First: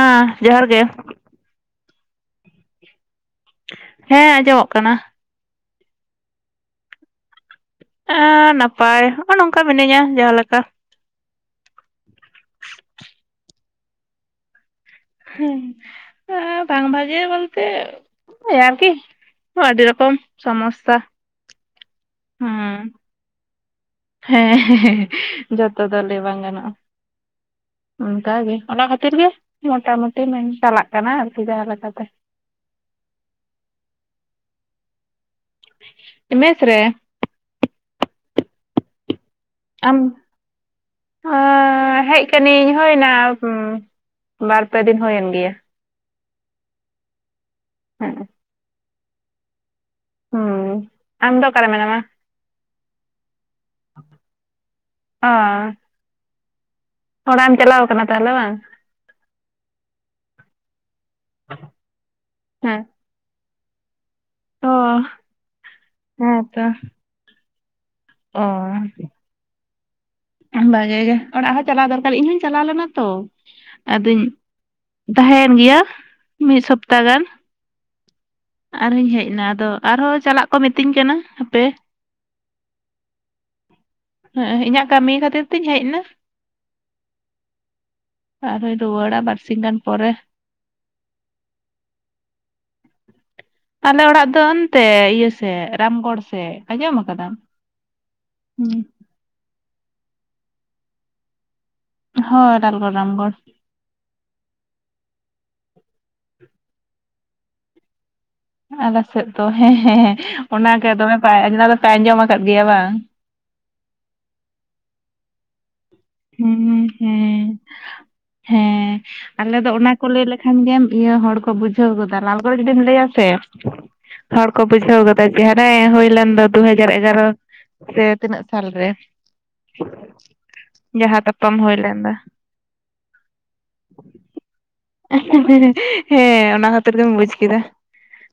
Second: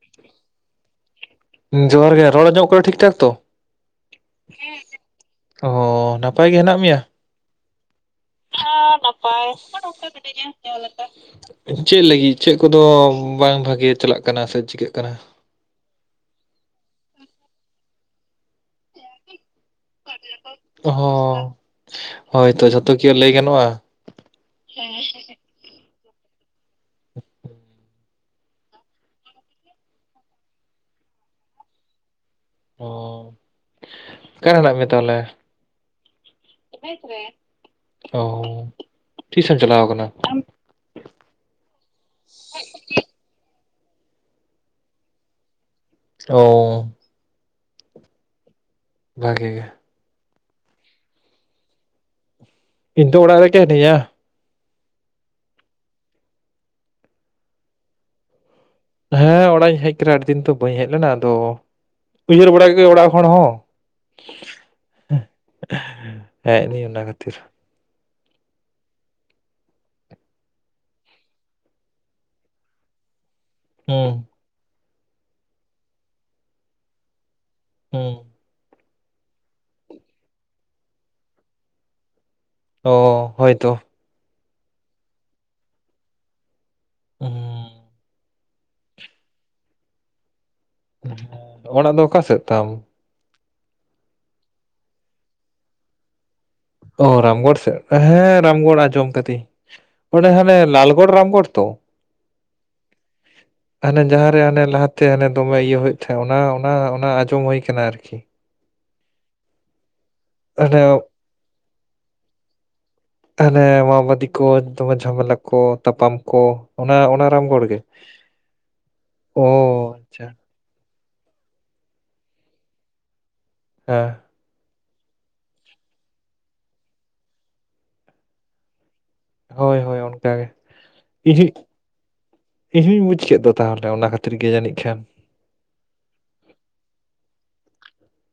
ᱦᱮᱸ ᱡᱚᱦᱟᱨ ᱜᱮ ᱦᱩᱸ ᱡᱚᱦᱟᱨ ᱜᱮ ᱨᱚᱲ ᱟᱸᱡᱚᱢᱚᱜ ᱠᱟᱱᱟ ᱴᱷᱤᱠ ᱴᱷᱟᱠ ᱛᱚ? ᱦᱮᱸ ᱟᱸᱡᱚᱢᱚᱜ ᱠᱟᱱᱟ ᱚ ᱱᱟᱯᱟᱭ ᱜᱮ ᱦᱮᱸᱱᱟᱜ ᱢᱮᱭᱟ? ᱮᱸ ᱦᱮᱸ ᱱᱚᱜᱼᱚ ᱱᱟᱯᱟᱭ ᱱᱚᱝᱠᱟ ᱢᱟᱱᱮ ᱢᱤᱱᱟᱹᱧᱟ ᱡᱟᱦᱟᱸ ᱢᱤᱱᱤᱧᱟ ᱞᱮᱠᱟ ᱡᱟᱦᱟᱞᱮᱠᱟ᱾ ᱪᱮᱫ ᱞᱟᱹᱜᱤᱫ ᱪᱮᱫ ᱠᱚᱫᱚ ᱵᱟᱝ ᱵᱷᱟᱜᱮ ᱪᱟᱞᱟᱜ ᱠᱟᱱᱟ ᱥᱮ ᱪᱤᱠᱟᱹᱜ ᱠᱟᱱᱟ? ᱦᱮᱸ ᱮᱸ ᱵᱟᱝ ᱵᱷᱟᱜᱤᱭᱟ ᱵᱚᱞᱛᱮ, ᱳᱭ ᱟᱨᱠᱤᱼᱼ ᱚ ᱟᱹᱰᱤ ᱨᱚᱠᱚᱢ ᱥᱚᱢᱚᱥᱛᱟ, ᱚ ᱦᱳᱭᱛᱚ ᱦᱩᱸ ᱡᱷᱚᱛᱚ ᱠᱤ ᱞᱟᱹᱭ ᱜᱟᱱᱚᱜᱼᱟ ᱦᱮᱸ ᱡᱷᱚᱛᱚ ᱫᱚ ᱞᱟᱹᱭ ᱵᱟᱝ ᱜᱟᱱᱚᱜ-ᱟ᱾ ᱚᱱᱠᱟᱜᱮ ᱚᱱᱟ ᱠᱷᱟᱹᱛᱤᱨ ᱜᱮ ᱢᱚᱴᱟ-ᱢᱩᱴᱤ ᱢᱮᱱ ᱪᱟᱞᱟᱜ ᱠᱟᱱᱟ ᱟᱨᱠᱤ ᱡᱟᱦᱟᱸ ᱞᱮᱠᱟᱛᱮᱼᱼ ᱚᱸ ᱚᱠᱟᱨᱮ ᱦᱮᱱᱟᱜ ᱢᱭᱟ ᱛᱟᱦᱚᱞᱮ? ᱮ ᱢᱮᱥ ᱢᱮᱥ ᱨᱮ, ᱚᱻ ᱛᱤᱥᱮᱢ ᱪᱟᱞᱟᱣ ᱠᱟᱱᱟ? ᱚ ᱦᱮᱡ ᱠᱟᱹᱱᱤᱧ ᱦᱩᱭᱱᱟ ᱵᱟᱨ-ᱯᱮ ᱫᱤᱱ ᱦᱩᱭᱮᱱ ᱜᱮᱭᱟ᱾ ᱳᱻᱢ, ᱦᱮᱸ ᱮ ᱵᱷᱟᱜᱮ ᱜᱮ, ᱦᱩᱸ ᱟᱢᱫᱚ ᱚᱠᱟᱨᱮ ᱢᱮᱱᱟᱢᱟ? ᱤᱧ ᱛᱚ ᱚᱲᱟᱜ ᱨᱮᱜᱮ ᱦᱮᱱᱤᱧᱟ᱾ ᱚᱸᱻ ᱚᱲᱟᱜ ᱮᱢ ᱪᱟᱞᱟᱣ ᱠᱟᱱᱟ ᱛᱟᱦᱞᱮ ᱵᱟᱝ? ᱦᱮᱸ ᱚᱲᱟᱜ ᱤᱧ ᱦᱮᱸᱡ ᱠᱟᱱᱟ ᱟᱹᱰᱤ ᱫᱤᱱ ᱛᱚ ᱵᱟᱹᱧ ᱦᱮᱡ ᱞᱮᱱᱟ ᱟᱫᱚ, ᱩᱭᱦᱟᱹᱨ ᱵᱟᱲᱟ ᱦᱮᱸ ᱠᱮᱫᱠᱩᱧ ᱚᱲᱟᱜ ᱦᱚᱲᱼᱼ ᱦᱚᱲ ᱚ ᱦᱚᱸ, ᱦᱮᱸᱡ ᱱᱟᱹᱧ ᱚᱱᱟ ᱠᱷᱟᱹᱛᱤᱨᱼᱼ ᱚᱸᱻ ᱵᱷᱟᱜᱮ ᱜᱮ ᱚᱲᱟᱜ ᱦᱚᱸ ᱪᱟᱞᱟᱣ ᱫᱚᱨᱠᱟᱨ ᱤᱧ ᱦᱚᱧ ᱪᱟᱞᱟᱣ ᱞᱮᱱᱟ ᱛᱚ ᱦᱩᱸ ᱟᱫᱚᱧᱼᱼ ᱛᱟᱦᱮᱸᱭᱮᱱ ᱜᱮᱭᱟ ᱢᱤᱫ ᱥᱚᱯᱛᱟ ᱜᱟᱱ᱾ ᱦᱩᱸ ᱟᱨ ᱦᱚᱸᱧ ᱦᱮᱸᱡ ᱮᱱᱟ ᱟᱫᱚ ᱟᱨᱦᱚᱸ ᱪᱟᱞᱟᱜ ᱠᱚ ᱢᱤᱛᱟᱹᱧ ᱠᱟᱱᱟ ᱦᱟᱯᱮ, ᱚ ᱦᱚᱭ ᱛᱚᱼᱼ ᱦᱮᱸ ᱤᱧᱟᱜ ᱠᱟᱹᱢᱤ ᱠᱷᱟᱹᱛᱤᱨ ᱛᱤᱧ ᱦᱮᱡ ᱮᱱᱟ᱾ ᱦᱩᱸ ᱟᱨᱦᱚᱸᱧ ᱨᱩᱣᱟᱹᱲᱟ ᱵᱟᱨᱥᱤᱧ ᱜᱟᱱ ᱯᱚᱨᱮ᱾ [unintelligible] ᱚᱲᱟᱜ ᱫᱚ ᱚᱠᱟ ᱥᱮᱫ ᱛᱟᱢ? ᱟᱞᱮ ᱚᱲᱟᱜ ᱫᱚ ᱚᱱᱛᱮ ᱤᱭᱟᱹ ᱥᱮᱫ ᱨᱟᱢᱜᱚᱲ ᱥᱮᱫ᱾ ᱟᱸᱡᱚᱢ ᱚ ᱟᱠᱟᱫᱟᱢ ᱨᱟᱢᱜᱚᱲ ᱥᱮᱫ, ᱦᱮᱸ ᱦᱩᱸ ᱨᱟᱢᱜᱚᱲ ᱟᱸᱡᱚᱢ ᱠᱟᱹᱫᱟᱹᱧ ᱚᱱᱮ ᱦᱟᱱᱮ ᱞᱟᱞᱜᱚᱲ ᱨᱟᱢᱜᱚᱲ ᱛᱚ? ᱦᱚᱭ ᱞᱟᱞᱜᱚᱲ ᱨᱟᱢᱜᱚᱲ᱾ ᱦᱟᱱᱮ ᱡᱟᱦᱟᱸ ᱨᱮ ᱦᱟᱱᱮ ᱞᱟᱦᱟ ᱛᱮ ᱦᱟᱱᱮ ᱫᱚᱢᱮ ᱤᱭᱟᱹ ᱦᱩᱭᱩᱜ ᱛᱟᱦᱮᱸᱫ ᱚᱱᱟ-ᱚᱱᱟ-ᱚᱱᱟ ᱟᱸᱡᱚᱢ ᱦᱚᱭ ᱠᱟᱱᱟ ᱟᱨ ᱠᱤ᱾ ᱟᱞᱮ ᱥᱮᱫ ᱫᱚ ᱦᱮᱸ-ᱦᱮᱸ-ᱦᱮᱸ ᱦᱟᱱᱮ ᱚᱱᱟᱴᱟᱜ ᱫᱚᱢᱮ ᱯᱮ [unintelligible] ᱟᱠᱟᱫ ᱜᱮᱭᱟ ᱵᱟᱝ, ᱛᱟᱦᱞᱮ ᱢᱟ-ᱵᱟᱹᱫᱤ ᱠᱚ ᱫᱚᱢᱮ ᱡᱷᱟᱢᱮᱞᱟᱼᱼ ᱠᱚ ᱛᱟᱯᱟᱢ ᱠᱚ ᱦᱩᱸ ᱚᱱᱟ-ᱚᱱᱟ ᱦᱮᱸ ᱨᱟᱢᱜᱚᱲ ᱜᱮ? ᱦᱮᱸ ᱚᱻ ᱟᱞᱮ ᱫᱚ ᱚᱱᱟ ᱠᱚ ᱞᱟᱹᱭ ᱞᱮᱠᱷᱟᱱ ᱜᱮᱢ ᱤᱭᱟᱹ ᱦᱚᱲ ᱠᱚ ᱵᱩᱡᱷᱟᱹᱣ ᱜᱚᱫᱟ ᱞᱟᱞᱜᱚᱲ ᱡᱩᱫᱤᱢ ᱞᱟᱹᱭᱟ ᱥᱮᱼᱼ ᱦᱮᱸ ᱦᱚᱲ ᱠᱚ ᱵᱩᱡᱷᱟᱹᱣ ᱜᱚᱫᱟ ᱡᱮ ᱦᱟᱱᱮ ᱦᱚᱭ ᱞᱮᱱ ᱫᱚ ᱫᱩ ᱦᱟᱡᱟᱨ ᱮᱜᱟᱨᱚᱼᱼ ᱥᱮ ᱛᱤᱱᱟᱹᱜ ᱥᱟᱞ ᱨᱮᱼᱼ ᱦᱳᱭ-ᱦᱳᱭ ᱚᱱᱠᱟ ᱜᱮ᱾ ᱛᱟᱯᱟᱢ [unintelligible] ᱤᱧ ᱦᱩᱭ ᱞᱮᱱ ᱫᱚ ᱦᱩᱸᱧ ᱵᱩᱡᱽ ᱠᱮᱫ ᱫᱚ ᱛᱟᱦᱚᱞᱮ ᱚᱱᱟ ᱠᱷᱟᱹᱛᱤᱨ ᱜᱮ ᱡᱟᱹᱱᱤᱡ ᱠᱷᱟᱱ, [unintelligible] ᱦᱮᱸ ᱚᱱᱟ ᱠᱷᱟᱹᱛᱤᱨ ᱜᱮᱢ ᱵᱩᱪ ᱠᱮᱫᱟ᱾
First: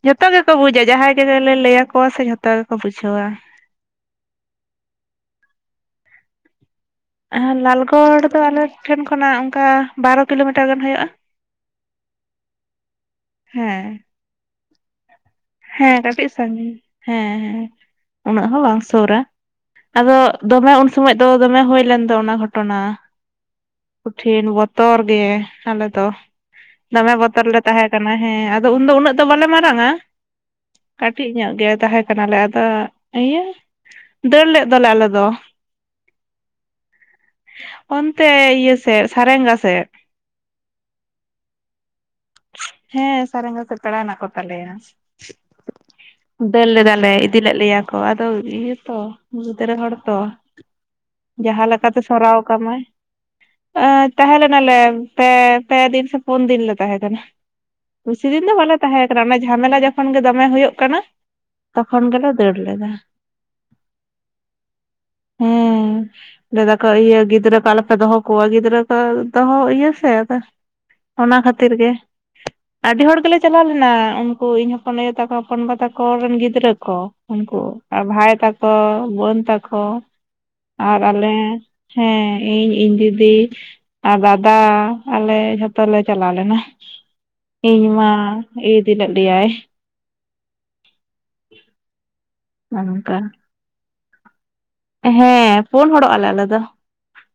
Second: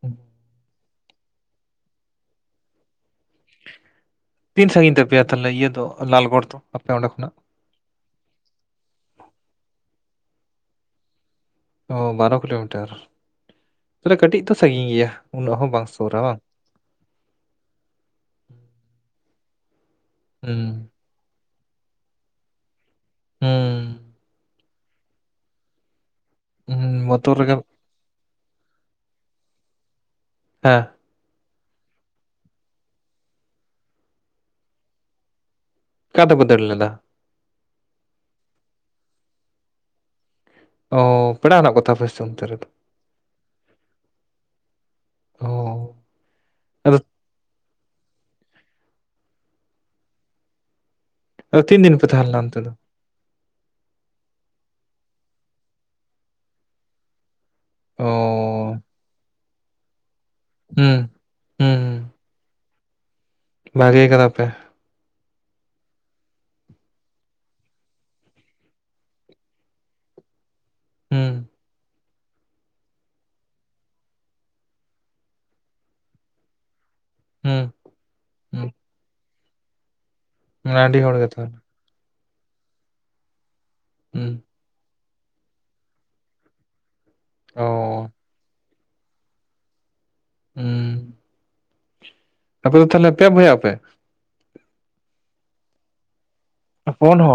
ᱡᱚᱛᱚ ᱜᱮᱠᱚ ᱵᱩᱡᱟ ᱡᱟᱦᱟᱸᱭ [unintelligible] ᱜᱮ ᱞᱮ ᱞᱟᱹᱭᱟ ᱟᱠᱚᱣᱟ ᱥᱮ ᱡᱷᱚᱛᱚ ᱜᱮᱠᱚ ᱵᱩᱡᱷᱟᱹᱣᱟ᱾ ᱛᱤᱱ ᱥᱟᱺᱜᱤᱧ ᱛᱟᱯᱮᱭᱟ ᱛᱟᱞᱦᱮ ᱤᱭᱟᱹ ᱫᱚ ᱞᱟᱞᱜᱚᱲ ᱛᱚ ᱟᱯᱮ ᱚᱸᱰᱮ ᱠᱷᱚᱱ? ᱞᱟᱞᱜᱚᱲ ᱫᱚ ᱟᱞᱮ ᱴᱷᱮᱱ ᱠᱷᱚᱱᱟᱜ ᱚᱱᱠᱟ ᱵᱟᱨᱚ ᱠᱤᱞᱳ ᱢᱤᱴᱟᱹᱨ ᱜᱟᱱ ᱦᱳᱭᱩᱜ-ᱟ᱾ ᱚ ᱵᱟᱨᱚ ᱠᱤᱞᱳ ᱢᱤᱴᱟᱹᱨ ᱦᱮᱸ ᱛᱟᱦᱚᱞᱮ ᱠᱟᱹᱴᱤᱡ ᱛᱚ ᱥᱟᱺᱜᱤᱧ ᱜᱮᱭᱟ᱾ ᱩᱱᱟᱹᱜ ᱦᱚᱸ ᱵᱟᱝ ᱦᱮᱸ ᱥᱩᱨᱟ ᱠᱟᱹᱴᱤᱡ ᱵᱟᱝ ᱥᱟᱹᱜᱤᱧ ᱦᱮᱸ ᱦᱮᱸ ᱩᱱᱟᱹᱜ ᱦᱚᱸ ᱵᱟᱝ ᱥᱩᱨᱟ ᱟᱫᱚ ᱦᱩᱸ ᱫᱚᱢᱮ ᱩᱱ ᱥᱚᱢᱚᱭ ᱫᱚᱼᱼ ᱫᱚᱢᱮ ᱦᱚᱭ ᱞᱮᱱ ᱫᱚ ᱚᱱᱟ ᱜᱷᱚᱴᱚᱱᱟ ᱦᱩᱸ ᱠᱩᱴᱷᱤᱱ ᱵᱚᱼᱼ ᱛᱚᱨ ᱜᱮ ᱟᱞᱮ ᱫᱚ ᱫᱚᱢᱮ ᱵᱚᱛᱚᱨ ᱞᱮ ᱛᱟᱦᱮᱸᱼᱼ ᱠᱟᱱᱟ ᱦᱮᱸ ᱟᱫᱚ ᱩᱱ ᱫᱚ ᱩᱱᱟᱹᱜ ᱫᱚ ᱵᱟᱞᱮ ᱢᱟᱨᱟᱝᱟ ᱦᱮᱸ ᱠᱟᱹᱴᱤᱡ ᱧᱚᱜ ᱜᱮ ᱛᱟᱦᱮᱸ ᱠᱟᱱᱟ ᱞᱮ ᱟᱫᱚ ᱤᱭᱟᱹᱼᱼ ᱫᱟᱹᱲ ᱞᱮᱫ ᱫᱚᱞᱮ ᱟᱞᱮ ᱫᱚ᱾ ᱚᱠᱟ ᱛᱮᱯᱮ ᱫᱟᱹᱲ ᱞᱮᱫᱟ? ᱚᱱᱛᱮ ᱤᱭᱟᱹ ᱥᱮᱫ ᱥᱟᱨᱮᱝᱜᱟ ᱥᱮᱫ᱾ ᱦᱮᱸ ᱥᱟᱨᱮᱝᱜᱟ ᱥᱮᱫ ᱯᱮᱲᱟ ᱦᱮᱱᱟᱜ ᱠᱚ ᱛᱟᱞᱮᱭᱟ᱾ ᱫᱹᱲ ᱞᱮᱫᱟᱞᱮ ᱤᱫᱤ ᱞᱮᱫ ᱞᱮᱭᱟᱼᱼ ᱚ ᱟᱫᱚ ᱤᱭᱟᱹ ᱛᱚ ᱜᱤᱫᱽᱲᱟᱹ ᱦᱚᱲᱚᱲ ᱛᱚ᱾ ᱡᱟᱸᱦᱟ ᱞᱮᱠᱟᱛᱮ ᱥᱚᱨᱟᱣ ᱠᱟᱢᱟᱭ ᱛᱟᱦᱮᱸ ᱞᱮᱮᱱᱟᱞᱮ ᱯᱮ ᱯᱮ ᱫᱤᱱ ᱥᱮ ᱯᱩᱱ ᱫᱤᱱ ᱞᱮ ᱛᱟᱦᱮᱸ ᱠᱟᱱᱟ᱾ ᱵᱮᱥᱤ ᱫᱤᱱ ᱫᱚ ᱵᱟᱞᱮ ᱛᱟᱦᱮᱸ ᱟᱠᱟᱱᱟ ᱚᱱᱟ ᱡᱷᱟᱢᱮᱞᱟ ᱡᱚᱠᱷᱚᱱ ᱜᱮ ᱫᱚᱢᱮ ᱦᱩᱭᱩᱜ ᱠᱟᱱᱟ᱾ ᱛᱚᱠᱷᱚᱱ ᱜᱮᱞᱮ ᱫᱟᱹᱲ ᱞᱮᱫᱟ᱾ ᱵᱷᱟᱜᱮ ᱟᱠᱟᱫᱟ ᱯᱮ᱾ ᱦᱮᱸ ᱞᱟᱹᱭ ᱮᱫᱟᱠᱚ ᱤᱭᱟᱹ ᱜᱤᱫᱽᱨᱟᱹ ᱠᱚ ᱟᱞᱚᱯᱮ ᱫᱚᱦᱚ ᱠᱚᱣᱟ ᱜᱤᱫᱽᱨᱟᱹ ᱠᱚ ᱫᱚᱦᱚ ᱤᱭᱟᱹ ᱥᱮᱼᱼ ᱚᱱᱟ ᱠᱷᱟᱹᱛᱤᱨ ᱜᱮ ᱟᱹᱰᱤ ᱦᱚᱲ ᱜᱮᱞᱮ ᱪᱟᱞᱟᱣ ᱞᱮᱱᱟ ᱩᱱᱠᱩ ᱤᱧᱼᱼ ᱦᱚᱯᱚᱱ ᱟᱭᱳ ᱛᱟᱠᱚ ᱦᱚᱯᱚᱱ ᱵᱟ ᱛᱟᱠᱚ ᱨᱮᱱ ᱜᱤᱫᱽᱨᱟᱹ ᱠᱚ ᱩᱱᱠᱩᱼᱼ ᱵᱷᱟᱭ ᱛᱟᱠᱚ ᱵᱟᱹᱱ ᱛᱟᱠᱚ ᱟᱨ ᱟᱞᱮ, ᱦᱮᱸ ᱤᱧ ᱤᱧ ᱫᱤᱫᱤ ᱟᱨ ᱫᱟᱫᱟ᱾ ᱟᱞᱮ ᱡᱷᱚᱛᱚ ᱞᱮ ᱪᱟᱞᱟᱣ ᱞᱮᱱᱟ ᱤᱧ ᱢᱟ ᱤᱫᱤ ᱞᱮᱭᱟᱭ᱾ ᱦᱩᱸ ᱚᱱᱠᱟ ᱦᱮᱸ ᱯᱳᱩᱱ ᱦᱚᱲᱚᱜ ᱟᱞᱮ ᱟᱞᱮ ᱫᱚ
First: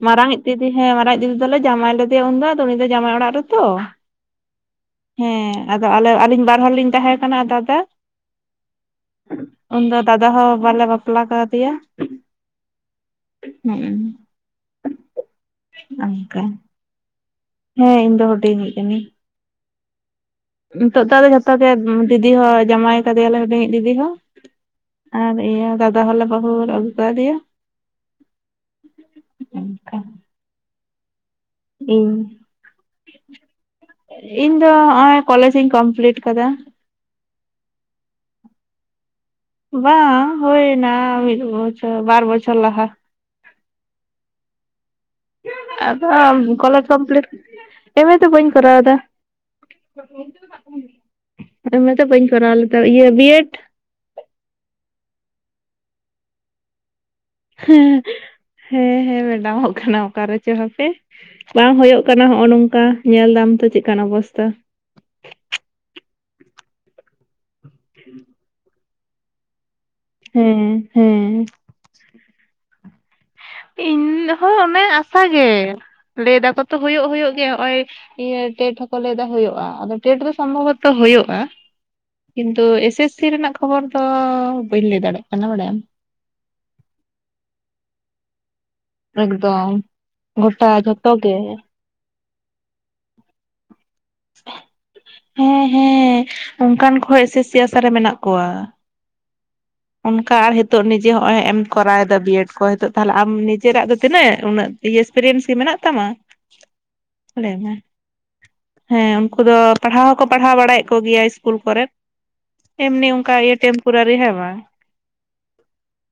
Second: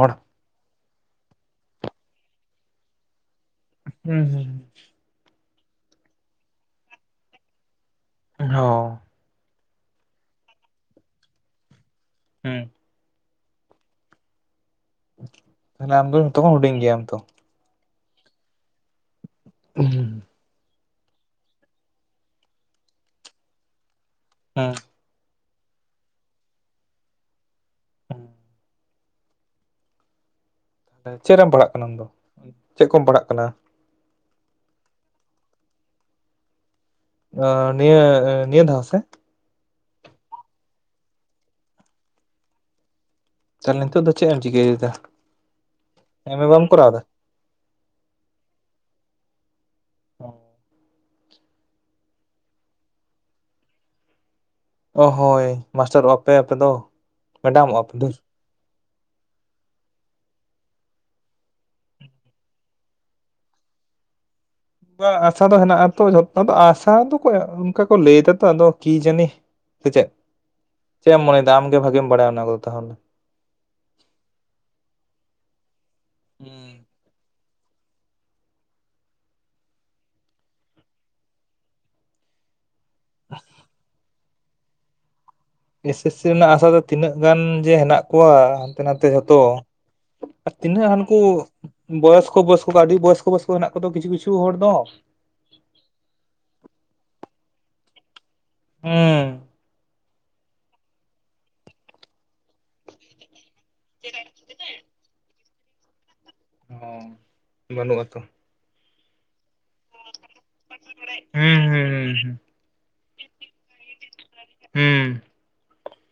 ᱢᱟᱨᱟᱝ ᱤᱡᱼᱼ ᱫᱤᱫᱤ ᱦᱮᱸ ᱢᱟᱨᱟᱝ ᱫᱤᱫᱤ ᱫᱚᱞᱮ ᱡᱟᱢᱟᱭ ᱞᱮᱫᱮᱭᱟ ᱩᱱᱫᱚ ᱟᱫᱚ ᱩᱱᱤᱫ ᱫᱚ ᱡᱟᱢᱟᱭ ᱚᱲᱟᱜ ᱨᱮᱛᱚ᱾ ᱦᱩᱸ ᱦᱩᱸ ᱦᱮᱸ ᱟᱫᱚ ᱟᱞᱮ ᱟᱹᱞᱤᱧ ᱵᱟᱨ ᱦᱚᱲ ᱞᱤᱧ ᱛᱟᱦᱮᱸ ᱠᱟᱱᱟ ᱟᱨ ᱫᱟᱫᱟ, ᱚᱹᱻ ᱩᱱᱫᱚ ᱫᱟᱫᱟ ᱦᱚᱸ ᱵᱟᱞᱮ ᱵᱟᱯᱞᱟ ᱠᱟᱫᱮᱭᱟ ᱦᱩᱸ ᱦᱩᱸ ᱛᱟᱦᱞᱮ ᱟᱢ ᱫᱚ ᱚᱱᱠᱟ ᱡᱚᱛᱚᱠᱷᱱ ᱦᱩᱰᱤᱧ ᱜᱮᱭᱟᱢ ᱛᱚ? ᱦᱮᱸ ᱤᱧ ᱫᱚ ᱦᱩᱰᱤᱧᱤᱡ ᱠᱟᱹᱱᱟᱹᱧ ᱦᱩᱸ ᱱᱤᱛᱚᱜ ᱫᱚ ᱟᱞᱮ ᱡᱷᱚᱛᱚ ᱜᱮ ᱫᱤᱫᱤ ᱦᱚᱸ ᱡᱟᱢᱟᱭ ᱟᱠᱟᱫᱮᱭᱟᱞᱮ ᱦᱩᱰᱤᱧᱤᱡ ᱫᱤᱫᱤ ᱦᱚᱸ ᱦᱩᱸ ᱟᱨ ᱤᱭᱟᱹ ᱫᱟᱫᱟ ᱦᱚᱸᱞᱮ ᱵᱟᱦ ᱞᱮ ᱟᱜᱩᱭᱟᱠᱟ ᱫᱮᱭᱟ ᱚᱱᱠᱟ ᱪᱮᱫ ᱨᱮᱢ ᱯᱟᱲᱦᱟᱜ ᱠᱟᱱᱟ ᱤᱧ ᱪᱮᱫ ᱠᱚᱢ ᱯᱟᱲᱦᱟᱜ ᱠᱟᱱᱟ? ᱤᱧ ᱫᱚ ᱱᱚ-ᱚᱭ ᱠᱚᱞᱮᱡ ᱤᱧ ᱠᱚᱢᱯᱤᱞᱴ ᱟᱠᱟᱫᱟ᱾ ᱱᱤᱭᱟᱹ ᱱᱤᱭᱟᱹ ᱫᱷᱟᱣ ᱥᱮ? ᱵᱟᱝ ᱦᱩᱭᱱᱟ ᱢᱤᱫ ᱵᱚᱪᱚᱨ ᱵᱟᱨ ᱵᱚᱪᱚᱨ ᱞᱟᱦᱟ᱾ ᱛᱟᱦᱚᱞᱮ ᱱᱤᱛᱚᱜ ᱫᱚ ᱪᱮᱫ ᱮᱢ ᱪᱤᱠᱟᱹᱭᱫᱟ? ᱟᱫᱚ ᱠᱚᱞᱮᱡᱽ ᱠᱚᱢᱯᱞᱤᱴ ᱮᱢᱮ ᱫᱚ ᱵᱟᱹᱧ ᱠᱚᱨᱟᱣ ᱫᱟ᱾ ᱮᱢ ᱮ ᱫᱚ ᱵᱟᱹᱧ ᱠᱚᱨᱟᱣ ᱞᱮᱫᱟ ᱤᱭᱟᱹ ᱵᱤᱭᱮᱰ ᱚ ᱦᱳᱭ ᱢᱟᱥᱴᱟᱨᱚᱜᱼᱟ ᱯᱮ ᱟᱯᱮ ᱫᱚ? ᱢᱮᱰᱟᱢᱚᱜ ᱟᱯᱮ ᱦᱩᱸ ᱫᱷᱩᱨ᱾ ᱦᱮᱸ ᱦᱮᱸ ᱢᱮᱰᱟᱢᱚᱜ ᱠᱟᱱᱟ ᱚᱠᱟ ᱨᱮᱪᱚ ᱦᱚᱸᱯᱮ᱾ ᱵᱟᱝ ᱦᱩᱭᱩᱜ ᱠᱟᱱᱟ ᱱᱚ ᱱᱚᱝᱠᱟ ᱧᱮᱞ ᱫᱟᱢ ᱛᱚ ᱪᱮᱫᱠᱟᱱ ᱚᱵᱚᱥᱛᱟ? ᱟᱥᱟ ᱫᱚ ᱦᱮᱸᱱᱟᱜ ᱟ ᱛᱚ ᱡᱷᱚᱛᱚ ᱫᱚ ᱟᱥᱟ ᱫᱚ ᱠᱚ ᱚᱱᱠᱟ ᱠᱚ ᱞᱟᱹᱭ ᱫᱟᱛᱚ ᱟᱫᱚ ᱠᱤ ᱡᱟᱹᱱᱤ ᱥᱮ ᱪᱮᱫ ᱦᱮᱸ ᱪᱮᱫ ᱮᱢ ᱦᱮᱸ ᱢᱚᱱᱮᱭᱮᱫᱟ ᱟᱢᱜᱮ ᱵᱷᱟᱜᱤᱢ ᱵᱟᱲᱟᱭᱟ ᱚᱱᱟ ᱠᱚᱫᱚ ᱛᱟᱦᱚᱞᱮ? ᱤᱧ ᱦᱚᱸ ᱚᱱᱮ ᱟᱥᱟ ᱜᱮ ᱞᱟᱹᱭ ᱫᱟᱠᱚ ᱛᱚ ᱦᱩᱭᱩᱜ ᱦᱩᱭᱩᱜ ᱜᱮ ᱦᱚᱸᱜᱼᱚᱭ ᱤᱭᱹ ᱴᱮᱴ ᱦᱚᱸᱠᱚ ᱞᱟᱹᱭᱫᱟ ᱦᱩᱭᱩᱜᱼᱟ, ᱟᱫᱚ ᱴᱮᱴ ᱫᱚ ᱥᱚᱢᱵᱷᱚᱵᱚᱛᱚ ᱦᱩᱭᱩᱜᱼᱟ, ᱠᱤᱱᱛᱩ ᱮᱥ ᱥᱮᱥ ᱥᱤ ᱨᱮᱱᱟᱜ ᱠᱷᱚᱵᱚᱨ ᱫᱚ ᱵᱟᱹᱧ ᱞᱟᱹᱭ ᱫᱟᱲᱮᱭᱟᱜ ᱠᱟᱱᱟ ᱵᱟᱲᱟᱭᱟᱢ᱾ ᱮᱥᱮᱥ ᱥᱤ ᱨᱮᱱᱟᱜ ᱟᱥᱟ ᱫᱚ ᱛᱤᱱᱟᱹᱜ ᱜᱟᱱ ᱡᱮ ᱦᱮᱸᱱᱟᱜ ᱠᱚᱣᱟ, ᱦᱟᱸᱱᱛᱮ ᱱᱟᱛᱮ ᱡᱷᱚᱛᱚ ᱮᱠᱫᱚᱢ ᱟᱨ ᱜᱚᱴᱟ ᱛᱤᱱᱟᱹᱜ ᱡᱷᱚᱛᱚ ᱦᱟᱸᱱᱠᱩ ᱜᱮ ᱵᱚᱭᱚᱥᱠᱚ ᱵᱚᱭᱚᱥᱠᱚ ᱟᱹᱰᱤ ᱵᱚᱭᱚᱥᱠᱚ ᱵᱚᱭᱚᱥᱠᱚ ᱦᱮᱸᱱᱟᱜ ᱠᱚᱫᱚ ᱠᱤᱪᱷᱩ ᱠᱤᱪᱷᱩ ᱦᱚᱲ ᱫᱚ ᱦᱮᱸ ᱦᱮᱸ ᱚᱱᱠᱟᱱ ᱠᱚᱦᱚᱸ ᱮᱥᱮᱥ ᱥᱤ ᱟᱥᱟᱨᱮ ᱢᱮᱱᱟᱜ ᱠᱚᱣᱟ᱾ ᱦᱩᱸ ᱾ ᱚᱱᱠᱟ ᱟᱨ ᱱᱤᱛᱚᱜ ᱱᱤᱡᱮ ᱦᱚᱸᱼᱚᱭ ᱦᱮᱸᱮᱢ ᱠᱚᱨᱟᱣᱮᱫᱟ ᱵᱤᱭᱮᱰ ᱠᱚ ᱱᱤᱛᱚᱜ ᱛᱟᱦᱚᱞᱮ ᱟᱢ ᱱᱤᱡᱼᱼ [unintelligible] ᱫᱚ ᱛᱤᱱᱟᱹᱜ ᱩᱱᱟᱹᱜ ᱮᱠᱥᱯᱨᱤᱭᱮᱱᱥ ᱠᱤ ᱢᱮᱱᱟᱜ ᱛᱟᱢᱟ [inaudible] ᱞᱟᱹᱭ ᱢᱮ? ᱵᱟᱹᱱᱩᱜ ᱟᱛᱚ [inaudible] ᱦᱮᱸ ᱩᱱᱠᱩ ᱫᱚ ᱯᱟᱲᱦᱟᱣ ᱦᱚᱸᱠᱚ ᱯᱟᱲᱦᱟᱣ ᱵᱟᱲᱟᱭᱮᱫ ᱠᱚ ᱜᱮᱭᱟ ᱤᱥᱠᱩᱞ ᱦᱩᱸ ᱠᱚᱨᱮ ᱦᱩᱸ ᱾ ᱦᱩᱸ ᱦᱩᱸ ᱮᱢᱱᱤ ᱚᱱᱠᱟ ᱤᱭᱟᱹ ᱴᱮᱢᱯᱳᱨᱟᱨᱤ ᱦᱮᱸ ᱵᱟᱝ? ᱦᱩᱸ ᱾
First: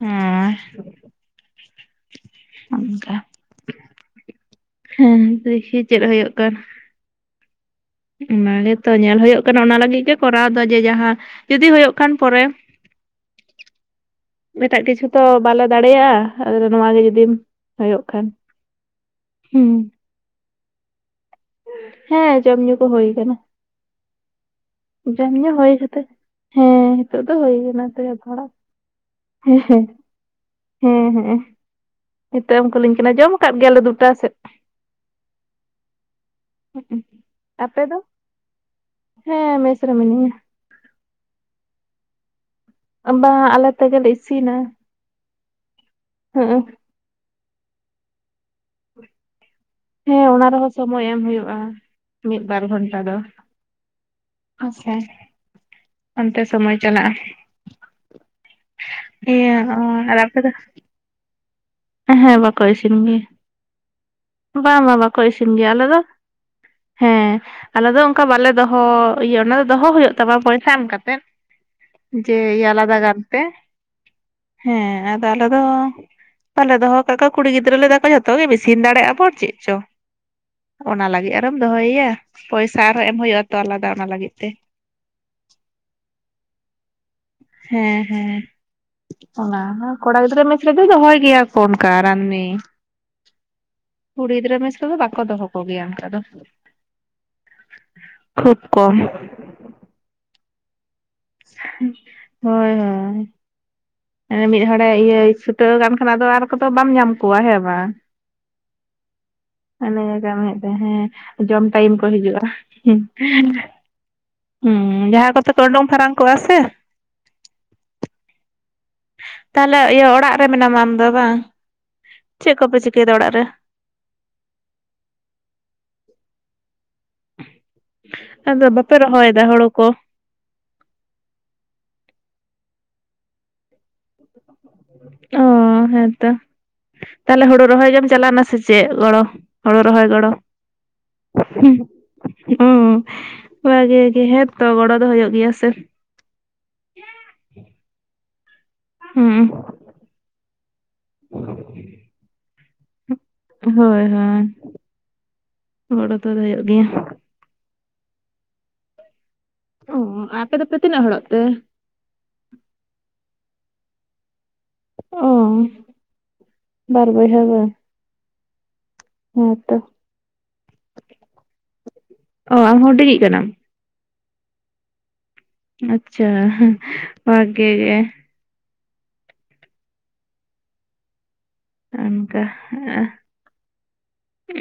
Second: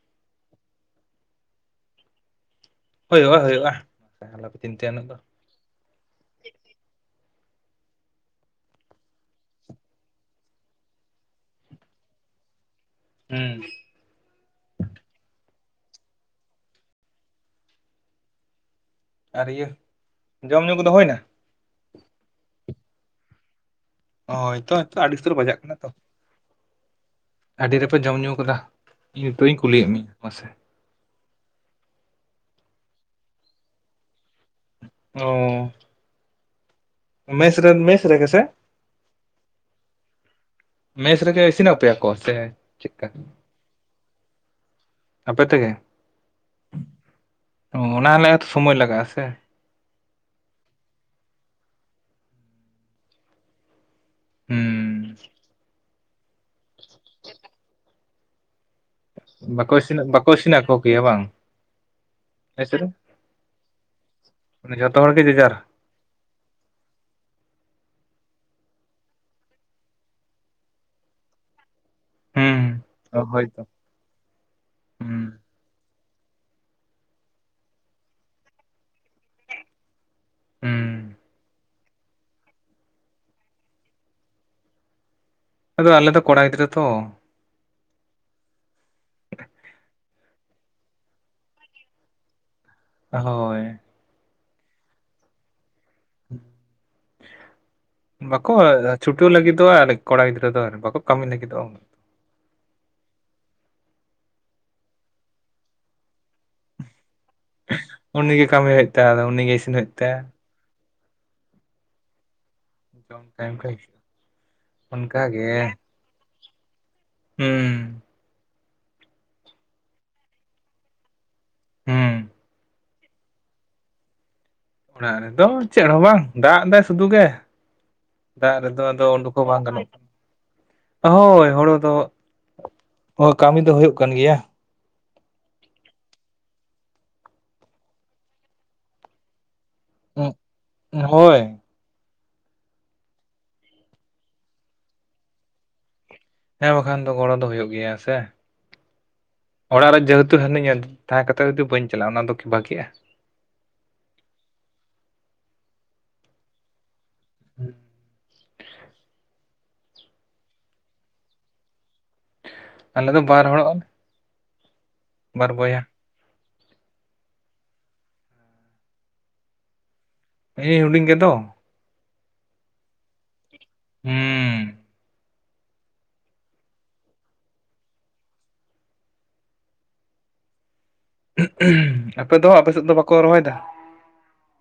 ᱦᱮᱸ ᱾ ᱚᱱᱠᱟ ᱦᱩᱭᱩᱜᱼᱟ ᱦᱩᱭᱩᱜᱼᱟ, ᱚᱠᱚᱭ ᱦᱚ ᱟᱞᱯᱮ ᱪᱤᱱᱛᱟᱹᱭᱟ ᱩᱱᱟᱹᱜ ᱫᱚ ᱾ ᱫᱤᱠᱷᱤ ᱪᱮᱫ ᱦᱩᱭᱩᱜ ᱠᱟᱱ᱾ ᱚᱱᱟ ᱜᱮᱛᱚ ᱧᱮᱞ ᱦᱩᱭᱩᱜ ᱠᱟᱱᱟ ᱚᱱᱟ ᱞᱟᱹᱜᱤᱫ ᱜᱮ ᱠᱚᱨᱟᱣ ᱫᱚ ᱡᱮ ᱡᱟᱦᱟᱸ ᱡᱩᱫᱤ ᱦᱩᱭᱩᱜ ᱠᱷᱟᱱ ᱯᱚᱨᱮ᱾ ᱦᱩᱸ ᱮᱴᱟᱜ ᱠᱤᱪᱷᱩ ᱛᱚ ᱵᱟᱞᱮ ᱫᱟᱲᱮᱭᱟᱜᱼᱟ ᱱᱚᱣᱟ ᱜᱮ ᱡᱩᱫᱤᱢ ᱦᱩᱭᱩᱜ ᱠᱷᱟᱱ᱾ ᱟᱨ ᱤᱭᱟᱹ ᱦᱩᱸ ᱡᱚᱢ ᱧᱩ ᱠᱚᱫᱚ ᱦᱩᱭᱮᱱᱟ? ᱦᱮᱸ ᱡᱚᱢ ᱧᱩ ᱠᱚ ᱦᱳᱭ ᱠᱟᱱᱟ᱾ ᱦᱳᱭᱛᱚ ᱛᱳ ᱟᱹᱰᱤ ᱡᱚᱢ ᱩᱥᱛᱟᱹᱨ ᱧᱩ ᱵᱟᱡᱟᱜ ᱠᱟᱱᱟ ᱦᱩᱭ ᱛᱚ᱾ ᱠᱟᱛᱮᱜ ᱦᱮᱸ ᱱᱤᱛᱚᱜ ᱫᱚ ᱦᱳᱭ ᱟᱹᱰᱤ ᱠᱟᱱᱟ ᱨᱮᱯᱮ ᱡᱚᱢ ᱛᱟᱭᱚᱢ ᱧᱩ ᱦᱟᱲᱟᱜ ᱠᱟᱫᱟ ᱤᱧ ᱱᱤᱛᱚᱜ ᱤᱧ ᱠᱩᱞᱤᱭᱮᱫ ᱢᱮᱭᱟ ᱢᱟᱥᱮ᱾ ᱦᱮᱸ ᱦᱮᱸ ᱱᱤᱛᱚᱜ ᱮᱢ ᱠᱩᱞᱤᱧ ᱠᱟᱱᱟ ᱡᱚᱢ ᱟᱠᱟᱫ ᱜᱮᱭᱟᱞᱮ ᱫᱩᱴᱟ ᱥᱮᱫ᱾ ᱳ ᱦᱩᱸ ᱩ ᱟᱯᱮ ᱫᱚ? ᱛᱮᱜᱮᱥᱮ ᱦᱮᱸ ᱢᱮᱥ ᱨᱮ ᱢᱤᱱᱟᱹᱧᱟ᱾ ᱢᱮᱥ ᱨᱮᱜᱮ ᱤᱥᱤᱱᱟᱯᱮᱭᱟ ᱠᱚ ᱥᱮ ᱪᱮᱫᱠᱟ ᱵᱟᱝᱼᱟ ᱟᱞᱮ ᱛᱮᱜᱮᱞᱮ ᱤᱥᱤᱱᱟ᱾ ᱟᱯᱮ ᱛᱮᱜᱮ? ᱦᱩᱸ ᱩ ᱚᱱᱟ ᱱᱮᱣᱮᱛ ᱥᱚᱢᱚᱭ ᱞᱟᱜᱟᱼᱟ ᱥᱮ? ᱦᱮᱸ ᱚᱱᱟ ᱨᱮᱦᱚᱸ ᱥᱚᱢᱚᱭ ᱮᱢ ᱦᱩᱭᱩᱜᱼᱟ ᱢᱤᱫ ᱵᱟᱨ ᱜᱷᱚᱱᱴᱟ ᱫᱚ᱾ ᱟᱪᱪᱷᱟ ᱦᱩᱸ ᱚᱱᱛᱮ ᱥᱚᱢᱚᱭ ᱪᱟᱞᱟᱜᱼᱟ᱾ ᱤᱭᱟᱹ ᱟᱨ ᱟᱯᱮ ᱫᱚ? ᱤᱭᱟ. ᱵᱟᱝ ᱦᱮᱸ ᱵᱟᱠᱚ ᱢᱮᱥ ᱨᱮ ᱤᱥᱤᱱ ᱜᱮᱭᱟ ᱢᱟᱱᱮ ᱵᱟᱝ ᱡᱷᱚᱛᱚ ᱵᱟᱝ ᱦᱚᱲ ᱵᱟᱠᱚ ᱜᱮ ᱤᱥᱤᱱ ᱡᱮᱡᱟᱨ ᱜᱮᱭᱟ ᱟᱞᱮ ᱫᱚ ᱦᱮᱸ ᱟᱞᱮ ᱫᱚ ᱚᱱᱠᱟ ᱵᱟᱞᱮ ᱫᱚᱦᱚ ᱤᱭᱟᱹ ᱚᱱᱟ ᱫᱚ ᱫᱚᱦᱚ ᱦᱩᱭᱩᱜ ᱛᱟᱢᱟ ᱯᱚᱭᱥᱟ ᱮᱢ ᱠᱟᱛᱮᱫ᱾ ᱡᱮ ᱦᱩᱸ ᱤᱭᱟ ᱟᱞᱟᱫᱟ ᱚ ᱜᱟᱨᱛᱮ ᱦᱳᱭᱛᱚ ᱦᱮᱸ ᱦᱩᱸ ᱟᱫᱚ ᱟᱞᱮᱫᱚ ᱵᱟᱞᱮ ᱫᱚᱦᱚ ᱠᱟᱜ ᱠᱚᱣᱟ ᱠᱩᱲᱤ ᱜᱤᱫᱽᱨᱟᱹ ᱞᱮᱫᱟ ᱠᱚ ᱡᱷᱚᱛᱚ ᱜᱮᱢ ᱤᱥᱤᱱ ᱫᱟᱲᱮ ᱟᱵᱚᱱ ᱪᱮᱫ ᱪᱚ ᱦᱩᱸ ᱚᱱᱟ ᱞᱟᱹᱜᱤᱫ ᱟᱨᱢ ᱫᱚᱦᱚᱭᱮᱭᱟ, ᱯᱚᱭᱥᱟ ᱟᱨᱦᱚᱸ ᱮᱢ ᱦᱩᱭᱩᱜᱼᱟᱛᱚ ᱟᱞᱟᱫᱟ ᱚᱱᱟ ᱞᱟᱹᱜᱤᱫ ᱛᱮ᱾ ᱟᱫᱚ ᱟᱞᱮ ᱫᱚ ᱠᱚᱲᱟ ᱜᱤᱫᱨᱟᱹ ᱛᱚ, ᱦᱮᱸ ᱦᱮᱸ, ᱚᱱᱟ ᱦᱚᱸ ᱠᱚᱲᱟ ᱜᱤᱫᱽᱨᱟᱹ ᱢᱮᱥ ᱨᱮᱫᱚ, ᱫᱚᱦᱚᱭ ᱜᱮᱭᱟ ᱠᱚ ᱚᱱᱠᱟ ᱨᱟᱱᱱᱤ᱾ ᱦᱳᱭ, ᱠᱩᱲᱤ ᱜᱤᱫᱨᱟᱹ ᱢᱮᱥ ᱨᱮᱫᱚ ᱵᱟᱠᱚ ᱫᱚᱦᱚ ᱠᱚᱜᱮᱭᱟ ᱚᱱᱠᱟ ᱫᱚ, ᱠᱷᱩᱵ ᱠᱚᱢ᱾ ᱛᱚ ᱟᱨ ᱠᱚᱲᱟ ᱜᱤᱫᱽᱨ ᱫᱚ ᱟᱨ, ᱵᱟᱠᱚ ᱠᱟᱹᱢᱤ ᱞᱟᱹᱜᱤᱫᱚᱜᱼᱟ ᱩᱱᱟᱹᱜ᱾ ᱦᱳᱭ ᱦᱳᱭ, ᱢᱤᱫ ᱦᱚᱲᱮ ᱤᱭᱟᱹᱭ ᱪᱷᱩᱴᱟᱹᱣ ᱠᱟᱱ ᱠᱷᱟᱱ, ᱟᱫᱚ ᱟᱨ ᱠᱚᱫᱚ ᱵᱟᱢ ᱧᱟᱢ ᱠᱚᱣᱟ ᱦᱮᱸ ᱵᱟᱝ ᱩᱱᱤᱜᱮ ᱠᱟᱹᱢᱤ ᱦᱩᱭᱩᱜ ᱛᱟᱭᱟ ᱟᱫᱚ ᱩᱱᱤᱜᱮ ᱤᱥᱤᱱ ᱦᱩᱭᱩᱜ ᱛᱟᱭᱟ ᱡᱟᱭ [inaudible] ᱦᱮᱸ ᱡᱚᱢ ᱴᱟᱭᱤᱢ ᱠᱚ ᱦᱤᱡᱩᱜ-ᱟ᱾ ᱡᱚᱢ ᱴᱟᱭᱤᱢ ᱠᱷᱟᱭ ᱦᱩᱸ ᱡᱟᱦᱟᱸ ᱠᱚᱛᱮ ᱯᱮ ᱚᱰᱩᱝ ᱯᱷᱟᱨᱟᱠ ᱠᱚᱜᱼᱟ ᱥᱮ ᱦᱩᱸ᱾ ᱛᱟᱦᱚᱞᱮ ᱤᱭᱟᱹ ᱚᱲᱟᱜ ᱨᱮ ᱢᱮᱱᱟᱢᱟ ᱟᱢ ᱫᱚ ᱵᱟᱝ? ᱦᱩᱸ ᱪᱮᱫ ᱠᱚᱯᱮ ᱪᱤᱠᱟᱹᱭᱮᱫᱟ ᱚᱲᱟᱜ ᱨᱮ? ᱚᱱᱮ ᱚᱱᱮᱫᱚ ᱪᱮᱫ ᱦᱚᱸ ᱵᱟᱝ ᱫᱟᱜ ᱫᱟᱭ ᱥᱩᱫᱩ ᱜᱮ, ᱫᱟᱜ ᱨᱮᱫᱚ ᱵᱟᱯᱮ ᱟᱫᱚ ᱩᱰᱩᱠ ᱨᱚᱦᱚᱭᱮᱫᱟ ᱦᱚᱸ ᱵᱟᱝ ᱦᱳᱲᱳ ᱠᱚ ᱜᱟᱱᱚᱜ ᱦᱳᱭ ᱦᱳᱲᱳ ᱫᱚ ᱦᱳᱭ ᱠᱟᱹᱢᱤ ᱫᱚ ᱦᱩᱭᱩᱜ ᱠᱟᱱ ᱜᱮᱭᱟ᱾ ᱚ ᱦᱮᱸᱛᱚ ᱛᱟᱦᱞᱮ ᱦᱳᱲᱳ ᱨᱚᱦᱚᱭ ᱜᱮᱢ ᱪᱟᱞᱟᱣ ᱱᱟ ᱥᱮᱪᱮᱫ ᱜᱚᱲᱚ? ᱦᱳᱲᱳ ᱨᱚᱦᱚᱭ ᱜᱚᱲ? ᱦᱳᱭ ᱦᱩᱸ ᱵᱷᱟᱜᱮ ᱜᱮ ᱦᱮᱸᱛᱚ ᱜᱚᱲᱚ ᱫᱚ ᱦᱩᱭᱩᱜ ᱜᱮᱭᱟ ᱦᱮᱸᱥᱮ? ᱦᱮᱸ ᱵᱟᱠᱷᱟᱱ ᱫᱚ ᱜᱚᱲᱚ ᱫᱚ ᱦᱩᱭᱩᱜ ᱜᱮᱭᱟ ᱥᱮ᱾ ᱦᱩᱸ᱾ ᱚᱲᱟᱜ ᱨᱮ ᱡᱮᱦᱮᱛᱩ ᱦᱤᱱᱟᱹᱧᱟ ᱛᱟᱦᱮᱸ ᱠᱟᱛᱮᱜ ᱡᱩᱫᱤ ᱵᱟᱹᱧ ᱪᱟᱞᱟᱜᱼᱟ ᱚᱱᱟ ᱫᱚ ᱵᱷᱟᱹᱜᱤᱜᱼᱟ᱾ ᱦᱳᱭ ᱦᱳᱭ ᱜᱚᱲᱚ ᱛᱚ ᱫᱚ ᱦᱳᱭᱳᱜ ᱜᱮᱭᱟ᱾ ᱦᱩᱸ᱾ ᱚ ᱟᱯᱮ ᱫᱚᱯᱮ ᱛᱤᱱᱟᱹᱜ ᱦᱚᱲᱚᱜ ᱛᱮ? ᱟᱞᱮᱫ ᱫᱚ ᱵᱟᱨ ᱦᱚᱲᱚᱜ ᱟᱞᱮ᱾ ᱚ ᱵᱟᱨ ᱵᱚᱭᱦᱟ᱾ ᱵᱟᱨ ᱵᱚᱭᱦᱟ ᱜᱮ? ᱦᱮᱸ ᱛᱚ᱾ ᱤᱧᱤᱧ ᱦᱩᱰᱤᱧ ᱜᱮᱫᱚ? ᱚ ᱟᱢ ᱦᱩᱰᱤᱧᱤᱜ ᱠᱟᱱᱟᱢ? ᱦᱩᱸ᱾ ᱟᱪᱪᱷᱟ ᱦᱩᱸ ᱵᱷᱟᱜᱮ ᱜᱮ᱾ ᱚᱱᱠᱟ ᱟᱯᱮᱫᱚ ᱟᱯᱮᱥᱮᱫ ᱫᱚ ᱵᱟᱠᱚ ᱨᱚᱦᱚᱭ ᱫᱟ?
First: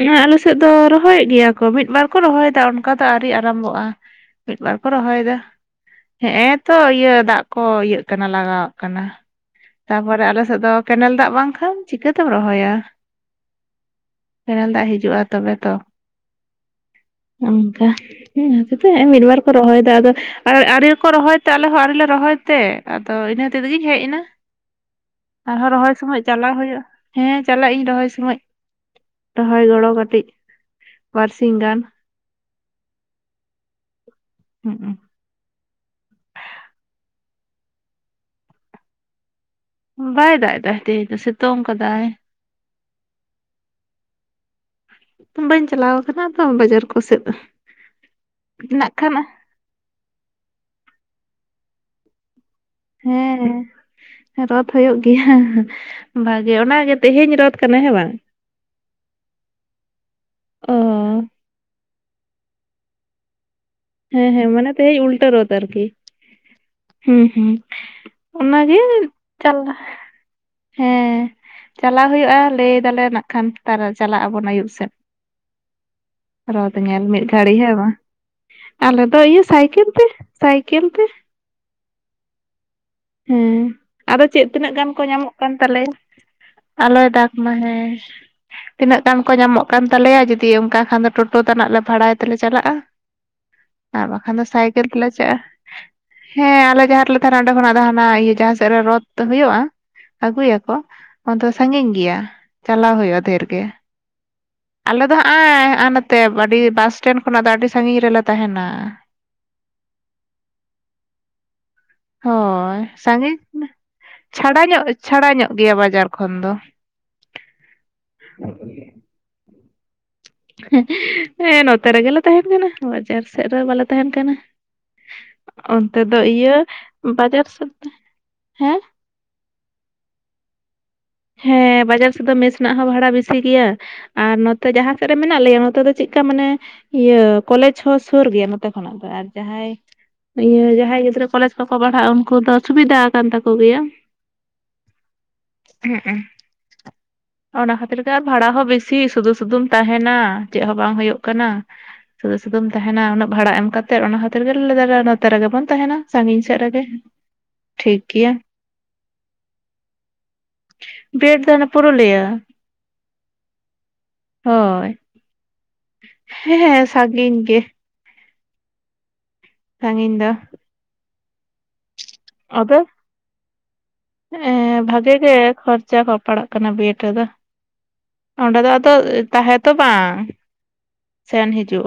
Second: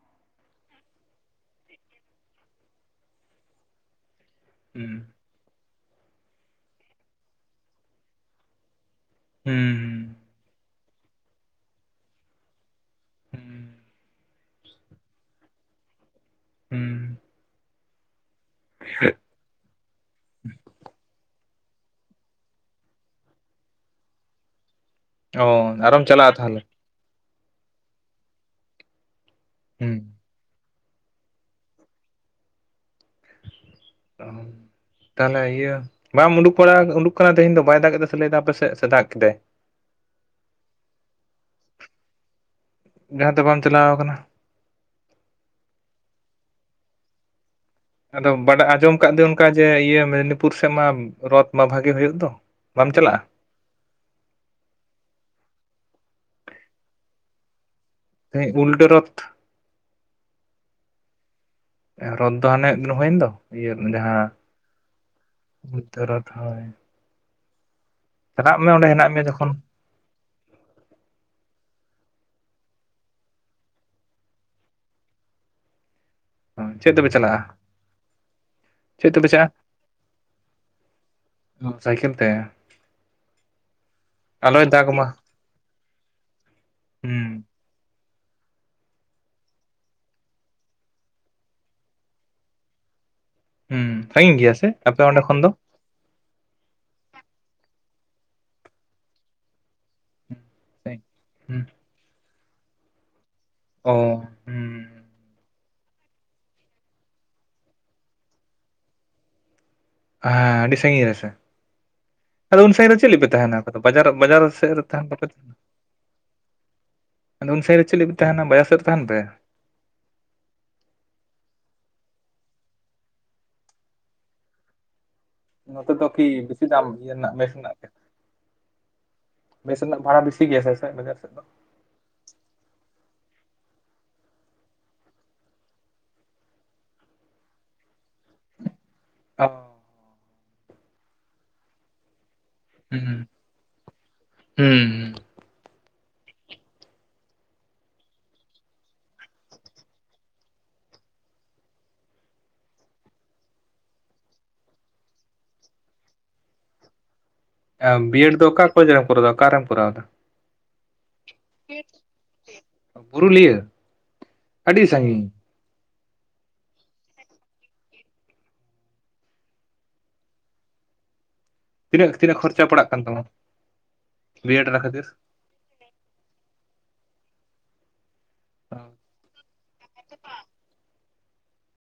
ᱩᱸ ᱟᱞᱮ ᱥᱮᱫ ᱫᱚ ᱨᱚᱦᱚᱭᱮᱫ ᱜᱮᱭᱟ ᱠᱚ ᱢᱤᱫ ᱵᱟᱨ ᱠᱚ ᱨᱚᱦᱚᱭᱮᱫᱟ ᱚᱱᱠᱟ ᱫᱚ ᱟᱹᱣᱨᱤ ᱟᱨᱚᱢᱵᱚᱜᱼᱟ᱾ ᱢᱤᱫ ᱵᱟᱨ ᱠᱚ ᱦᱩᱸ ᱨᱚᱦᱚᱭ ᱫᱟ ᱦᱮᱸᱜᱼᱮ ᱛᱚ ᱤᱭᱟᱹ ᱫᱟᱜ ᱠᱚ ᱤᱭᱟᱹᱜ ᱠᱟᱱᱟ ᱞᱟᱜᱟᱜ ᱠᱟᱱᱟ, ᱦᱩᱸ ᱛᱟᱯᱚᱨᱮ ᱟᱞᱮᱥᱮᱫ ᱫᱚ ᱠᱮᱱᱮᱞ ᱫᱟᱜ ᱵᱟᱝᱠᱷᱟᱱ ᱪᱤᱠᱟᱹᱛᱮᱢ ᱨᱚᱦᱚᱭᱟ᱾ ᱦᱩᱸ ᱦᱩᱸ ᱠᱮᱱᱮᱞ ᱫᱟᱜ ᱦᱤᱡᱩᱜᱼᱟ ᱛᱚᱵᱮ ᱛᱚ ᱦᱩᱸ ᱚᱝᱠᱟ᱾ ᱦᱩᱸ ᱥᱮᱛᱚ ᱦᱮᱸᱜᱼᱮᱜ ᱢᱤᱫ ᱵᱟᱨ ᱠᱚ ᱨᱚᱦᱚᱭ ᱫᱟ ᱟᱫᱚ ᱟᱨ ᱟᱣᱨᱤ ᱠᱚ ᱨᱚᱦᱚᱭ ᱛᱮ ᱟᱞᱮᱦᱚᱸ ᱟᱣᱨᱤ ᱞᱮ ᱨᱚᱦᱚᱭ ᱛᱮ ᱟᱫᱚ ᱤᱱᱟᱹ ᱦᱚᱛᱮᱡ ᱛᱮᱜᱤᱧ ᱦᱮᱡ ᱱᱟ᱾ ᱚ ᱟᱨᱦᱚᱸ ᱨᱚᱦᱚᱭ ᱟᱨᱚᱢ ᱥᱚᱢᱳᱡ ᱪᱟᱞᱟᱜᱼᱟ ᱪᱟᱞᱟᱣ ᱛᱟᱦᱚᱞᱮ ᱦᱩᱭᱩᱜᱼᱟ ᱦᱮᱸ ᱪᱟᱞᱟᱜ ᱤᱧ ᱨᱚᱦᱚᱭ ᱥᱚᱢᱳᱡ᱾ ᱨᱚᱦᱚᱭ ᱜᱚᱲᱚ ᱦᱩᱸ ᱠᱟᱹᱴᱤᱡ ᱵᱟᱨᱥᱤᱧ ᱜᱟᱱ ᱾ ᱚᱦᱚᱢ ᱦᱩᱸᱜ-ᱩ ᱾ ᱛᱟᱦᱚᱞᱮ ᱤᱭᱟᱹ ᱵᱟᱢ ᱩᱰᱩᱠ ᱵᱟᱲᱟ ᱩᱰᱩᱠ ᱠᱟᱱᱟ ᱛᱮᱦᱮᱧ ᱫᱚ? ᱵᱟᱭ ᱫᱟᱜ ᱮᱫᱟ ᱛᱟᱦᱚᱞᱮ ᱫᱚ ᱟᱯᱮ ᱥᱮᱫ ᱥᱮ ᱫᱟᱜ ᱠᱮᱫᱟᱭ? ᱵᱟᱭ ᱫᱟᱜ ᱮᱫᱟ ᱛᱮᱦᱮᱧ ᱫᱚ ᱥᱤᱛᱩᱝ ᱟᱠᱟᱫᱟᱭ ᱾ ᱡᱟᱦᱟᱸ ᱛᱮ ᱵᱟᱢ ᱪᱟᱞᱟᱣ ᱟᱠᱟᱱᱟ? ᱵᱟᱹᱧ ᱪᱟᱞᱟᱣ ᱟᱠᱟᱱᱟ ᱟᱫᱚ ᱵᱟᱡᱟᱨ ᱠᱚᱥᱮᱫ ᱫᱚ ᱾ ᱟᱫᱚ ᱵᱟᱰᱟ ᱟᱸᱡᱚᱢ ᱠᱟᱫ ᱫᱚ ᱚᱱᱠᱟ ᱡᱮ ᱤᱭᱟᱹ ᱢᱮᱫᱽᱱᱤᱯᱩᱨ ᱥᱮᱫ ᱢᱟ ᱨᱚᱛ ᱢᱟ ᱵᱷᱟᱜᱤ ᱦᱩᱭᱩᱜ ᱫᱚ ᱾ ᱦᱮᱸ ᱦᱮᱸ ᱾ ᱨᱚᱫ ᱦᱩᱭᱩᱜ ᱜᱮᱭᱟ ᱵᱷᱟᱜᱮ ᱚᱱᱟ ᱜᱮ ᱛᱮᱦᱮᱧ ᱨᱚᱫ ᱠᱟᱱᱟ ᱦᱮᱸ ᱵᱟᱝ ᱾ ᱦᱳᱭ ᱩᱞᱴᱟᱹ ᱨᱚᱛ ᱾ ᱚ ᱨᱚᱫ ᱫᱚ ᱦᱟᱱᱮ ᱢᱤᱫ ᱫᱤᱱ ᱦᱩᱭᱮᱱ ᱫᱚ ᱾ ᱤᱭᱟᱹ ᱡᱟ ᱦᱮᱸ ᱦᱮᱸ ᱢᱟᱱᱮ ᱛᱮᱦᱮᱧ ᱩᱞᱴᱟᱹ ᱨᱚᱫ ᱟᱨᱠᱤ ᱨᱚᱛ ᱦᱳᱭ ᱾ [inaudible] ᱦᱩᱸ ᱦᱩᱸ ᱾ ᱪᱟᱞᱟᱜ ᱚᱱᱟ ᱢᱮ ᱜᱮ ᱚᱸᱰᱮ ᱦᱮᱱᱟᱜ ᱢᱮᱭᱟ ᱡᱚᱠᱷᱚᱱ ᱪᱟᱞᱟ ᱦᱮᱸ ᱪᱟᱞᱟᱣ ᱦᱩᱭᱩᱜᱼᱟ, ᱞᱟᱹᱭ ᱮᱫᱟᱞᱮ ᱱᱟᱜ ᱠᱷᱟᱱ ᱛᱟᱨᱟ ᱪᱟᱞᱟᱜ ᱟᱵᱚᱱ ᱟᱹᱭᱩᱵ ᱥᱮᱫ ᱾ [inaudible] ᱨᱚᱫ ᱧᱮᱞ ᱛᱮᱯᱮ ᱢᱤᱫ ᱜᱷᱟᱹᱲᱤ ᱪᱟᱞᱟᱜᱼᱟ ᱦᱮ ᱵᱟᱝ ᱾ ᱟᱞᱮ ᱪᱮᱫ ᱫᱚ ᱛᱮᱯᱮ ᱤᱭᱟᱹ ᱪᱟᱞᱟᱜᱼᱟ ᱥᱟᱭᱠᱮᱞ ᱛᱮ ᱥᱟᱭᱠᱮᱞ ᱛᱮ ᱾ ᱚ ᱥᱟᱭᱠᱮᱞ ᱛᱮ ᱾ ᱦᱮᱸ, ᱟᱫᱚ ᱪᱮᱫ ᱛᱤᱱᱟᱹᱜ ᱫᱟᱜᱽ ᱜᱟᱱ ᱠᱚ ᱢᱟ ᱧᱟᱢᱚᱜ ᱠᱟᱱ ᱛᱟᱞᱮᱭᱟ ᱾ ᱟᱞᱚᱭ ᱦᱩᱸ ᱫᱟᱜ ᱢᱟ, ᱦᱮᱸ ᱾ ᱛᱤᱱᱟᱹᱜ ᱜᱟᱱ ᱠᱚ ᱧᱟᱢᱚᱜ ᱠᱟᱱ ᱛᱟᱞᱮᱭᱟ, ᱡᱩᱫᱤ ᱚᱱᱠᱟ ᱠᱷᱟᱱ ᱫᱚ ᱴᱳᱴᱳ ᱛᱟᱱᱟᱜ ᱞᱮ ᱵᱷᱟᱲᱟᱭ ᱛᱮᱞᱮ ᱪᱟᱞᱟᱜᱼᱟ ᱾ ᱦᱩᱸ ᱟᱨ ᱥᱟᱺᱜᱤᱧ ᱵᱟᱠᱷᱟᱱ ᱫᱚ ᱜᱮᱭᱟ ᱥᱮ ᱥᱟᱭᱠᱮᱞ ᱟᱯᱮ ᱛᱮᱞᱮ ᱚᱸᱰᱮ ᱪᱟᱜ-ᱟ ᱠᱷᱚᱱ ᱫᱚ ᱾ ᱦᱮᱸ ᱟᱞᱮ ᱡᱟᱦᱟᱸ ᱨᱮᱞᱮ ᱛᱟᱦᱮᱱᱟ ᱚᱸᱰᱮ ᱠᱷᱚᱱᱟᱜ ᱦᱟᱱᱟ ᱤᱭᱟᱹ ᱡᱟᱦᱟᱸ ᱥᱮᱫ ᱨᱮ ᱨᱚᱫ ᱦᱩᱭᱩᱜᱼᱟ ᱟᱹᱜᱩᱭᱟᱠ ᱚ ᱾ᱚᱱᱟ ᱫᱚ ᱦᱩᱸ ᱥᱟᱺᱜᱤᱧ ᱜᱮᱭᱟ ᱪᱟᱞᱟᱣ ᱦᱩᱭᱩᱜᱼᱟ ᱫᱷᱮᱨ ᱜᱮ ᱾ ᱚᱻ, ᱦᱩᱸ ᱾ ᱟᱞᱮ ᱫᱚ ᱦᱟᱸᱜᱼᱟᱭ ᱦᱟᱜ-ᱟ ᱱᱟᱛᱮ ᱟᱹᱰᱤ ᱵᱟᱥ ᱥᱴᱮᱱᱰ ᱠᱷᱚᱱᱟᱜ ᱫᱚ ᱟᱹᱰᱤ ᱥᱟᱺᱜᱤᱧ ᱨᱮᱞᱮ ᱛᱟᱦᱮᱱᱟ ᱾ ᱦᱟᱸ, ᱟᱹᱰᱤ ᱥᱟᱹᱜᱤ ᱨᱮᱥᱮ [inaudible] ᱟᱫᱚ ᱩᱱ ᱦᱳᱭ ᱥᱟᱺᱜᱤᱱ ᱨᱮ ᱪᱮᱫ ᱞᱟᱹᱜᱤ ᱯᱮ ᱛᱟᱦᱮᱱᱟ? ᱥᱟᱺᱜᱤᱧ ᱵᱟᱡᱟᱨ, ᱵᱟᱡᱟᱨ ᱪᱷᱟᱲᱟ ᱥᱮᱫ ᱨᱮ ᱧᱚᱜ ᱛᱟᱦᱮᱱ ᱵᱟᱯᱮ ᱪᱷᱟᱲᱟ [inaudible] ᱧᱚᱜ ᱜᱮᱭᱟ ᱵᱟᱡᱟᱨ ᱠᱷᱚᱱ ᱫᱚ ᱟᱫᱚ ᱩᱱ ᱥᱟᱺᱜᱤᱧ ᱨᱮ ᱪᱮᱫ ᱞᱟᱹᱜᱤᱫ ᱯᱮ ᱛᱟᱦᱮᱱᱟ? ᱵᱟᱡᱟᱨ ᱥᱮᱫ ᱨᱮ ᱛᱟᱦᱮᱱ ᱯᱮ ᱾ ᱦᱮᱸ ᱱᱚᱛᱮ ᱨᱮᱜᱮᱞᱮ ᱛᱟᱦᱮᱱ ᱠᱟᱱᱟ ᱵᱟᱡᱟᱨ ᱥᱮᱫ ᱨᱮ ᱵᱟᱞᱮ ᱛᱟᱦᱮᱱ ᱠᱟᱱᱟ ᱾ ᱱᱚᱛᱮ ᱫᱚ ᱠᱤ ᱵᱮᱥᱤ ᱫᱟᱢ ᱤᱭᱟᱹ ᱨᱮᱱᱟᱜ ᱵᱟᱡᱟᱨ ᱢᱮᱥ ᱥᱮᱫ ᱨᱮᱱᱟᱜ ᱾ ᱦᱮᱸ ᱢᱮᱥ ᱨᱮᱱᱟᱜ ᱵᱷᱟᱲᱟ ᱵᱤᱥᱤ ᱜᱮᱭᱟ ᱥᱮ ᱪᱮᱫ ᱵᱟᱡᱟᱨ ᱥᱮᱫ ᱫᱚ? ᱦᱮᱸ ᱵᱟᱡᱟᱨ ᱥᱮᱫ ᱢᱮᱥ ᱨᱮᱱᱟᱜ ᱦᱚᱸ ᱵᱷᱟᱲᱟ ᱵᱮᱥᱤ ᱜᱮᱭᱟ ᱟᱨ ᱱᱚᱛᱮ ᱡᱟᱦᱟᱸ ᱥᱮᱫ ᱨᱮ ᱢᱮᱱᱟᱜ ᱞᱮᱭᱟ ᱱᱚᱛᱮ ᱫᱚ ᱪᱮᱫᱠᱟ ᱢᱟᱱᱮ ᱤᱭᱟᱹ ᱠᱚᱞᱮᱡᱽ ᱦᱚᱸ ᱥᱩᱨ ᱜᱮᱭᱟ ᱱᱚᱛᱮ ᱠᱷᱚᱱᱟᱜ ᱫᱚ ᱟᱨ ᱚ ᱡᱟᱦᱟᱸᱭ ᱤᱭᱟᱹ ᱡᱟᱦᱟᱸᱭ ᱜᱤᱫᱽᱨᱟᱹ ᱠᱚᱞᱮᱡᱽ ᱠᱚᱠᱚ ᱯᱟᱲᱦᱟᱜ ᱩᱱᱠᱩ ᱫᱚ ᱥᱩᱵᱤᱫᱷᱟ ᱟᱠᱟᱱ ᱛᱟᱠᱚ ᱜᱮᱭᱟ ᱾ ᱦᱩᱸᱻ ᱦᱩᱸᱜ-ᱩ ᱾ [inaudible] ᱚᱱᱟ ᱠᱷᱟᱹᱛᱤᱨ ᱜᱮ ᱟᱨ ᱵᱷᱟᱲᱟ ᱦᱚᱸ ᱵᱤᱥᱤ ᱥᱩᱫᱩ ᱥᱩᱫᱩᱢ ᱛᱟᱦᱮᱱᱟ, ᱪᱮᱫ ᱦᱚᱸ ᱵᱟᱝ ᱦᱩᱭᱩᱜ ᱠᱟᱱᱟ ᱾ ᱥᱩᱫᱩ ᱥᱩᱫᱩ ᱛᱟᱦᱮᱱᱟ ᱩᱱᱟᱹᱜ ᱵᱷᱟᱲᱟ ᱮᱢ ᱠᱟᱛᱮᱫ ᱾ ᱚᱱᱟ ᱠᱷᱟᱹᱛᱤᱨ ᱜᱮᱞᱮ ᱞᱟᱹᱭ ᱮᱫᱟ ᱞᱮ ᱱᱚᱛᱮ ᱨᱮᱜᱮ ᱵᱚᱱ ᱛᱟᱦᱮᱱᱟ ᱥᱟᱺᱜᱤᱧ ᱥᱮᱫ ᱨᱮᱜᱮ ᱾ ᱵᱤᱭᱮᱰ ᱫᱚ ᱚᱠᱟ ᱠᱚᱞᱮᱡᱽ ᱨᱮᱢ ᱠᱚᱨᱟᱣ ᱮᱫᱟ ᱚᱠᱟᱨᱮᱢ ᱠᱚᱨᱟᱣ ᱮᱫᱟ? ᱵᱤ ᱮᱴ ᱫᱚ ᱦᱟᱱᱮ ᱯᱩᱨᱩᱞᱭᱟᱹ ᱯᱩᱨᱩᱞᱤᱭᱟᱹ ᱾ [inaudible] ᱟᱹᱰᱤ ᱦᱳᱭ ᱾ ᱥᱟᱺᱜᱤᱧ ᱦᱮᱸ ᱦᱮᱸ ᱥᱟᱺᱜᱤᱧ ᱜᱮ ᱾ ᱥᱟᱺᱜᱤᱧ ᱫᱚᱼᱼ ᱛᱤᱱᱟᱹᱜ-ᱛᱤᱱᱟᱹᱜ ᱠᱷᱚᱨᱪᱟ ᱟᱫᱚ ᱯᱟᱲᱟᱜ ᱠᱟᱱ ᱛᱟᱢᱟ? ᱵᱤᱭᱮᱰ ᱨᱮᱱᱟᱜ ᱮᱸ ᱠᱷᱟᱹᱛᱤᱨ ᱵᱷᱟᱜᱤ ᱜᱮ ᱠᱷᱚᱨᱪᱟ ᱦᱚᱸ ᱯᱟᱲᱟᱜ ᱠᱟᱱᱟ [unintelligible] ᱫᱚ᱾ ᱚᱸᱰᱮ ᱫᱚ ᱟᱫᱚ ᱛᱟᱦᱮᱸ ᱛᱚ ᱵᱟᱝ ᱥᱮᱱ ᱦᱤᱡᱩᱜ,